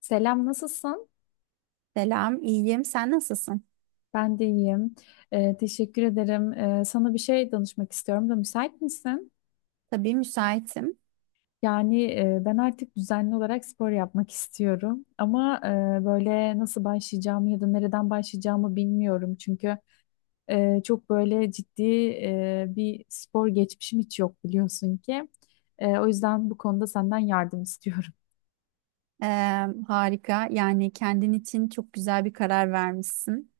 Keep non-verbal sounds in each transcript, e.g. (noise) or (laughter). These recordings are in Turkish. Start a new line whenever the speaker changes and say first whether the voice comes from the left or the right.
left: Selam, nasılsın?
right: Selam, iyiyim. Sen nasılsın?
left: Ben de iyiyim. Teşekkür ederim. Sana bir şey danışmak istiyorum da müsait misin?
right: Tabii müsaitim.
left: Yani ben artık düzenli olarak spor yapmak istiyorum. Ama böyle nasıl başlayacağımı ya da nereden başlayacağımı bilmiyorum. Çünkü çok böyle ciddi bir spor geçmişim hiç yok biliyorsun ki. O yüzden bu konuda senden yardım istiyorum.
right: Ee, Harika. Yani kendin için çok güzel bir karar vermişsin.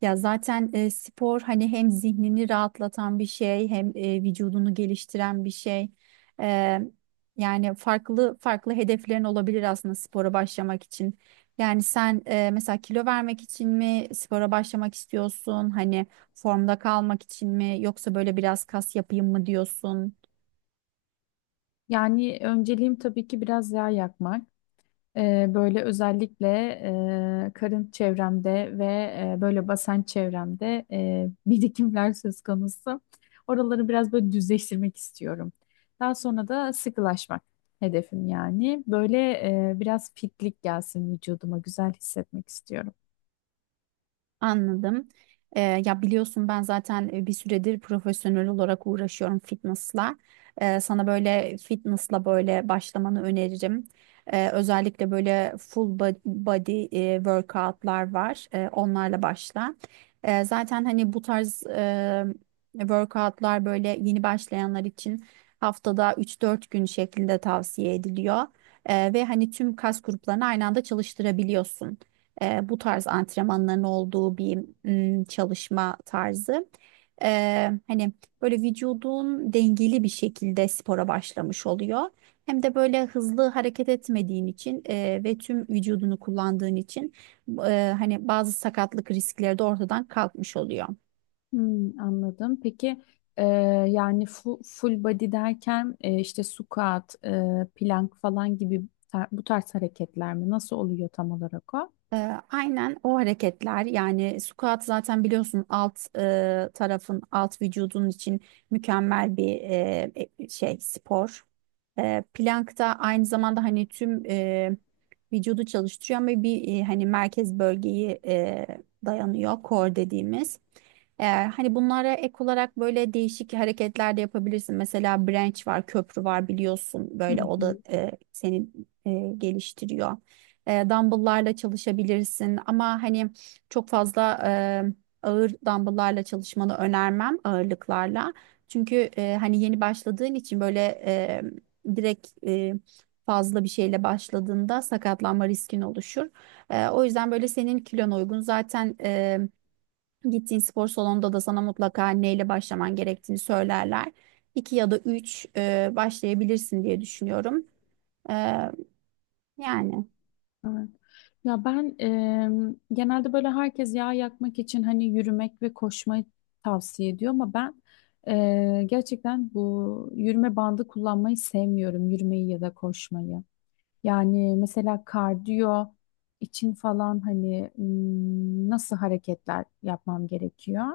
right: Ya zaten spor hani hem zihnini rahatlatan bir şey, hem vücudunu geliştiren bir şey. Ee, Yani farklı farklı hedeflerin olabilir aslında spora başlamak için. Yani sen mesela kilo vermek için mi spora başlamak istiyorsun? Hani formda kalmak için mi? Yoksa böyle biraz kas yapayım mı diyorsun?
left: Yani önceliğim tabii ki biraz yağ yakmak. Böyle özellikle karın çevremde ve böyle basen çevremde (laughs) birikimler söz konusu. Oraları biraz böyle düzleştirmek istiyorum. Daha sonra da sıkılaşmak hedefim yani. Böyle biraz fitlik gelsin vücuduma, güzel hissetmek istiyorum.
right: Anladım. Ya biliyorsun ben zaten bir süredir profesyonel olarak uğraşıyorum fitnessla. Sana böyle fitnessla böyle başlamanı öneririm. Özellikle böyle body workoutlar var. Onlarla başla. Zaten hani bu tarz workoutlar böyle yeni başlayanlar için haftada üç dört gün şeklinde tavsiye ediliyor. Ve hani tüm kas gruplarını aynı anda çalıştırabiliyorsun, bu tarz antrenmanların olduğu bir çalışma tarzı. E, Hani böyle vücudun dengeli bir şekilde spora başlamış oluyor. Hem de böyle hızlı hareket etmediğin için ve tüm vücudunu kullandığın için hani bazı sakatlık riskleri de ortadan kalkmış oluyor.
left: Hmm, anladım. Peki e, yani full body derken işte squat, plank falan gibi bu tarz hareketler mi? Nasıl oluyor tam olarak o?
right: Ee, aynen o hareketler yani squat zaten biliyorsun alt tarafın alt vücudun için mükemmel bir şey spor. Plank da aynı zamanda hani tüm vücudu çalıştırıyor ama bir hani merkez bölgeyi dayanıyor core dediğimiz. Hani bunlara ek olarak böyle değişik hareketler de yapabilirsin. Mesela branch var, köprü var biliyorsun
left: Hı
right: böyle o da
left: hı.
right: seni e, geliştiriyor. Dumbbell'larla çalışabilirsin ama hani çok fazla ağır dumbbell'larla çalışmanı önermem ağırlıklarla. Çünkü hani yeni başladığın için böyle e, direkt e, fazla bir şeyle başladığında sakatlanma riskin oluşur. O yüzden böyle senin kilona uygun zaten, gittiğin spor salonunda da sana mutlaka neyle başlaman gerektiğini söylerler. İki ya da üç başlayabilirsin diye düşünüyorum. E, Yani.
left: Evet. Ya ben genelde böyle herkes yağ yakmak için hani yürümek ve koşmayı tavsiye ediyor ama ben gerçekten bu yürüme bandı kullanmayı sevmiyorum. Yürümeyi ya da koşmayı. Yani mesela kardiyo için falan hani nasıl hareketler yapmam gerekiyor?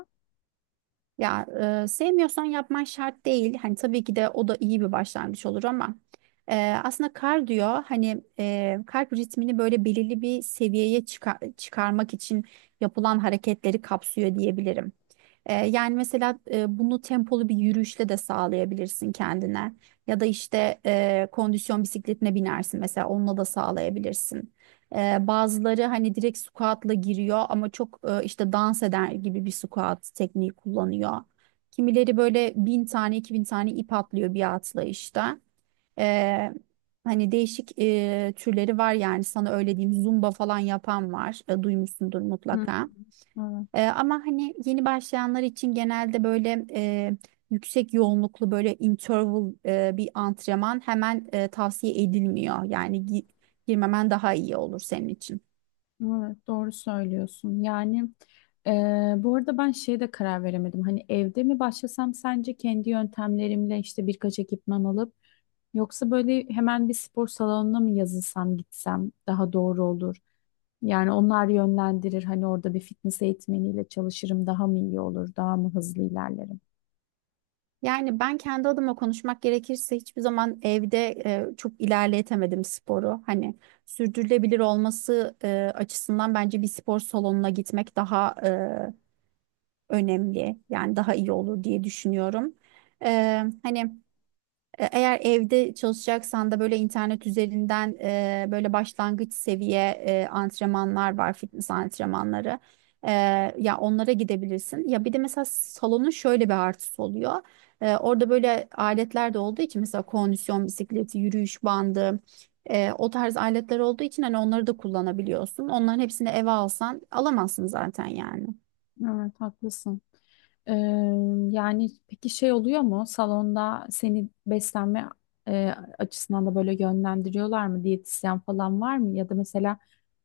right: Ya sevmiyorsan yapman şart değil. Hani tabii ki de o da iyi bir başlangıç olur ama e, aslında kardiyo hani kalp ritmini böyle belirli bir seviyeye çıkarmak için yapılan hareketleri kapsıyor diyebilirim. Yani mesela bunu tempolu bir yürüyüşle de sağlayabilirsin kendine. Ya da işte kondisyon bisikletine binersin mesela onunla da sağlayabilirsin. Bazıları hani direkt squat'la giriyor ama çok işte dans eder gibi bir squat tekniği kullanıyor. Kimileri böyle bin tane iki bin tane ip atlıyor bir atlayışta. Ee, Hani değişik türleri var yani sana öyle diyeyim zumba falan yapan var. Duymuşsundur mutlaka.
left: Hı.
right: Ama hani yeni başlayanlar için genelde böyle yüksek yoğunluklu böyle interval bir antrenman hemen tavsiye edilmiyor. Yani girmemen daha iyi olur senin için.
left: Evet, doğru söylüyorsun. Yani e, bu arada ben şeye de karar veremedim. Hani evde mi başlasam sence kendi yöntemlerimle işte birkaç ekipman alıp yoksa böyle hemen bir spor salonuna mı yazılsam gitsem daha doğru olur. Yani onlar yönlendirir. Hani orada bir fitness eğitmeniyle çalışırım daha mı iyi olur, daha mı hızlı ilerlerim.
right: Yani ben kendi adıma konuşmak gerekirse hiçbir zaman evde çok ilerletemedim sporu. Hani sürdürülebilir olması açısından bence bir spor salonuna gitmek daha önemli. Yani daha iyi olur diye düşünüyorum. Ee, hani Eğer evde çalışacaksan da böyle internet üzerinden böyle başlangıç seviye antrenmanlar var, fitness antrenmanları. E, Ya onlara gidebilirsin. Ya bir de mesela salonun şöyle bir artısı oluyor. Orada böyle aletler de olduğu için mesela kondisyon bisikleti, yürüyüş bandı, o tarz aletler olduğu için hani onları da kullanabiliyorsun. Onların hepsini eve alsan alamazsın zaten yani.
left: Evet, haklısın. Ee, yani peki şey oluyor mu salonda seni beslenme e, açısından da böyle yönlendiriyorlar mı diyetisyen falan var mı ya da mesela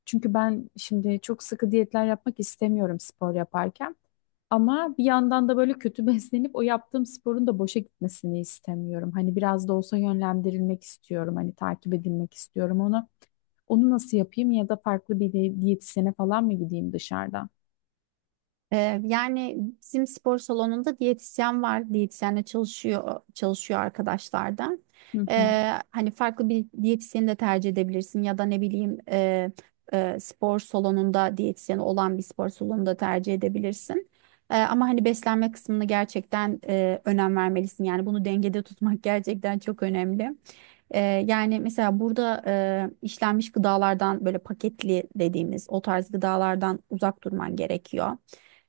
left: çünkü ben şimdi çok sıkı diyetler yapmak istemiyorum spor yaparken ama bir yandan da böyle kötü (laughs) beslenip o yaptığım sporun da boşa gitmesini istemiyorum hani biraz da olsa yönlendirilmek istiyorum hani takip edilmek istiyorum onu onu nasıl yapayım ya da farklı bir diyetisyene falan mı gideyim dışarıda?
right: Yani bizim spor salonunda diyetisyen var. Diyetisyenle çalışıyor arkadaşlardan.
left: Hı hı,
right: Hani farklı bir diyetisyeni de tercih edebilirsin ya da ne bileyim spor salonunda diyetisyeni olan bir spor salonunda tercih edebilirsin. Ama hani beslenme kısmını gerçekten önem vermelisin. Yani bunu dengede tutmak (laughs) gerçekten çok önemli. Ee, Yani mesela burada işlenmiş gıdalardan böyle paketli dediğimiz o tarz gıdalardan uzak durman gerekiyor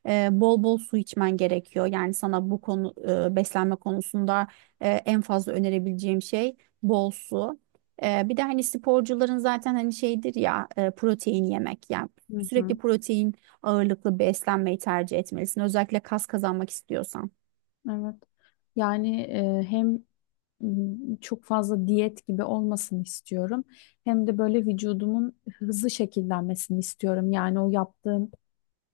right: e, bol bol su içmen gerekiyor. Yani sana bu konu, beslenme konusunda, en fazla önerebileceğim şey bol su. Bir de hani sporcuların zaten hani şeydir ya, protein yemek. Yani
left: hı
right: sürekli
left: hı.
right: protein ağırlıklı beslenmeyi tercih etmelisin. Özellikle kas kazanmak istiyorsan.
left: Evet. Yani hem çok fazla diyet gibi olmasını istiyorum. Hem de böyle vücudumun hızlı şekillenmesini istiyorum. Yani o yaptığım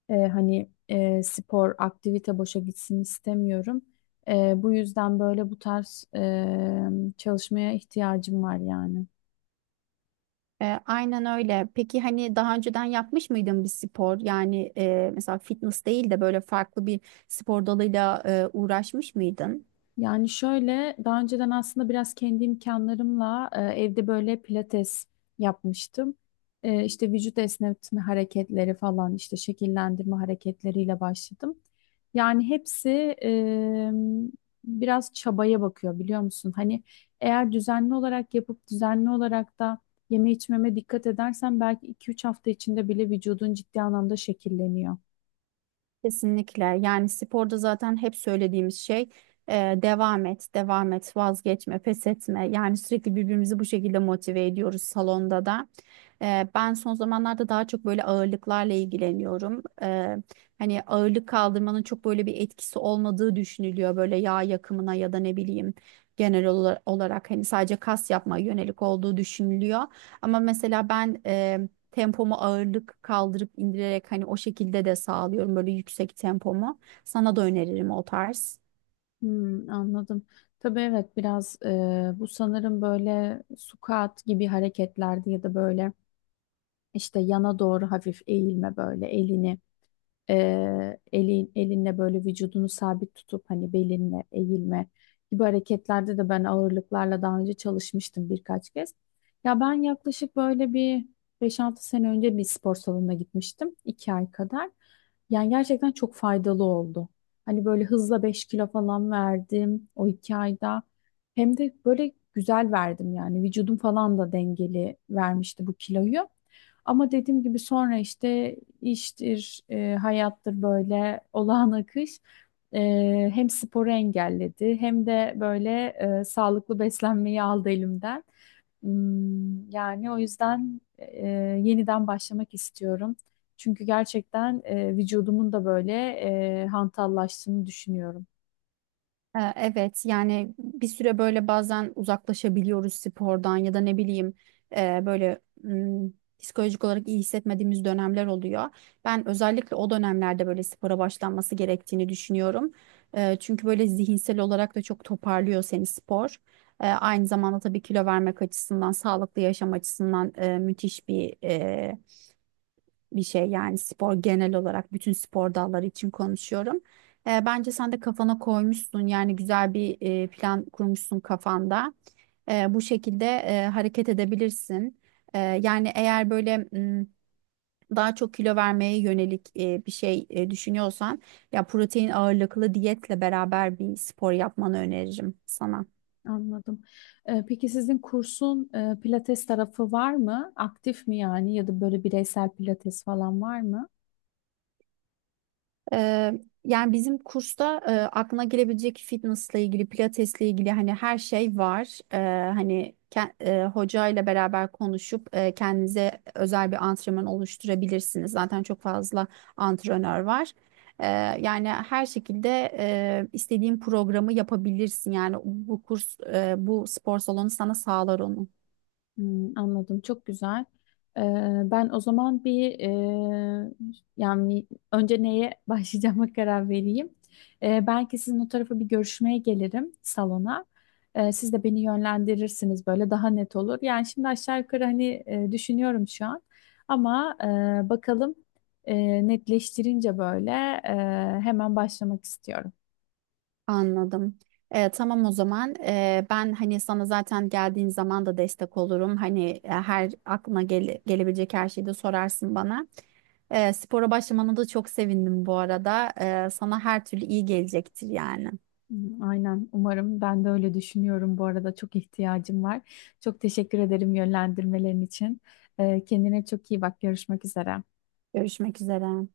left: hani spor, aktivite boşa gitsin istemiyorum. Bu yüzden böyle bu tarz çalışmaya ihtiyacım var yani.
right: Aynen öyle. Peki hani daha önceden yapmış mıydın bir spor? Yani mesela fitness değil de böyle farklı bir spor dalıyla uğraşmış mıydın?
left: Yani şöyle daha önceden aslında biraz kendi imkanlarımla evde böyle pilates yapmıştım. İşte vücut esnetme hareketleri falan işte şekillendirme hareketleriyle başladım. Yani hepsi e, biraz çabaya bakıyor biliyor musun? Hani eğer düzenli olarak yapıp düzenli olarak da yeme içmeme dikkat edersen belki 2-3 hafta içinde bile vücudun ciddi anlamda şekilleniyor.
right: Kesinlikle. Yani sporda zaten hep söylediğimiz şey e, devam et, devam et, vazgeçme, pes etme. Yani sürekli birbirimizi bu şekilde motive ediyoruz salonda da. Ben son zamanlarda daha çok böyle ağırlıklarla ilgileniyorum. Hani ağırlık kaldırmanın çok böyle bir etkisi olmadığı düşünülüyor. Böyle yağ yakımına ya da ne bileyim genel olarak hani sadece kas yapmaya yönelik olduğu düşünülüyor. Ama mesela ben tempomu ağırlık kaldırıp indirerek hani o şekilde de sağlıyorum böyle yüksek tempomu. Sana da öneririm o tarz.
left: Hmm, anladım. Tabii evet biraz bu sanırım böyle squat gibi hareketlerde ya da böyle işte yana doğru hafif eğilme böyle elini elinle böyle vücudunu sabit tutup hani belinle eğilme gibi hareketlerde de ben ağırlıklarla daha önce çalışmıştım birkaç kez. Ya ben yaklaşık böyle bir 5-6 sene önce bir spor salonuna gitmiştim. İki ay kadar. Yani gerçekten çok faydalı oldu. Hani böyle hızla 5 kilo falan verdim o 2 ayda. Hem de böyle güzel verdim yani vücudum falan da dengeli vermişti bu kiloyu. Ama dediğim gibi sonra işte iştir, hayattır böyle olağan akış e, hem sporu engelledi hem de böyle sağlıklı beslenmeyi aldı elimden. Hmm, yani o yüzden yeniden başlamak istiyorum. Çünkü gerçekten vücudumun da böyle hantallaştığını düşünüyorum.
right: Evet yani bir süre böyle bazen uzaklaşabiliyoruz spordan ya da ne bileyim böyle psikolojik olarak iyi hissetmediğimiz dönemler oluyor. Ben özellikle o dönemlerde böyle spora başlanması gerektiğini düşünüyorum. Çünkü böyle zihinsel olarak da çok toparlıyor seni spor. Aynı zamanda tabii kilo vermek açısından, sağlıklı yaşam açısından müthiş bir şey yani spor genel olarak bütün spor dalları için konuşuyorum. Bence sen de kafana koymuşsun yani güzel bir plan kurmuşsun kafanda. Bu şekilde hareket edebilirsin. Yani eğer böyle daha çok kilo vermeye yönelik düşünüyorsan ya protein ağırlıklı diyetle beraber bir spor yapmanı öneririm sana.
left: Anladım. Peki sizin kursun pilates tarafı var mı? Aktif mi yani ya da böyle bireysel pilates falan var mı?
right: Ee, Yani bizim kursta aklına gelebilecek fitnessla ilgili, pilatesle ilgili hani her şey var. Hani hoca ile beraber konuşup kendinize özel bir antrenman oluşturabilirsiniz. Zaten çok fazla antrenör var. Ee, Yani her şekilde istediğin programı yapabilirsin. Yani bu kurs, bu spor salonu sana sağlar onu.
left: Hmm, anladım. Çok güzel. Ee, ben o zaman bir yani önce neye (laughs) başlayacağıma karar vereyim. Belki sizin o tarafa bir görüşmeye gelirim salona. Siz de beni yönlendirirsiniz böyle daha net olur. Yani şimdi aşağı yukarı hani düşünüyorum şu an. Ama bakalım netleştirince böyle hemen başlamak istiyorum.
right: Anladım. Tamam o zaman, ben hani sana zaten geldiğin zaman da destek olurum. Hani her aklına gelebilecek her şeyi de sorarsın bana. Spora başlamana da çok sevindim bu arada. Sana her türlü iyi gelecektir yani.
left: Hmm, aynen umarım ben de öyle düşünüyorum bu arada çok ihtiyacım var. Çok teşekkür ederim yönlendirmelerin için. Kendine çok iyi bak, görüşmek üzere.
right: Görüşmek üzere.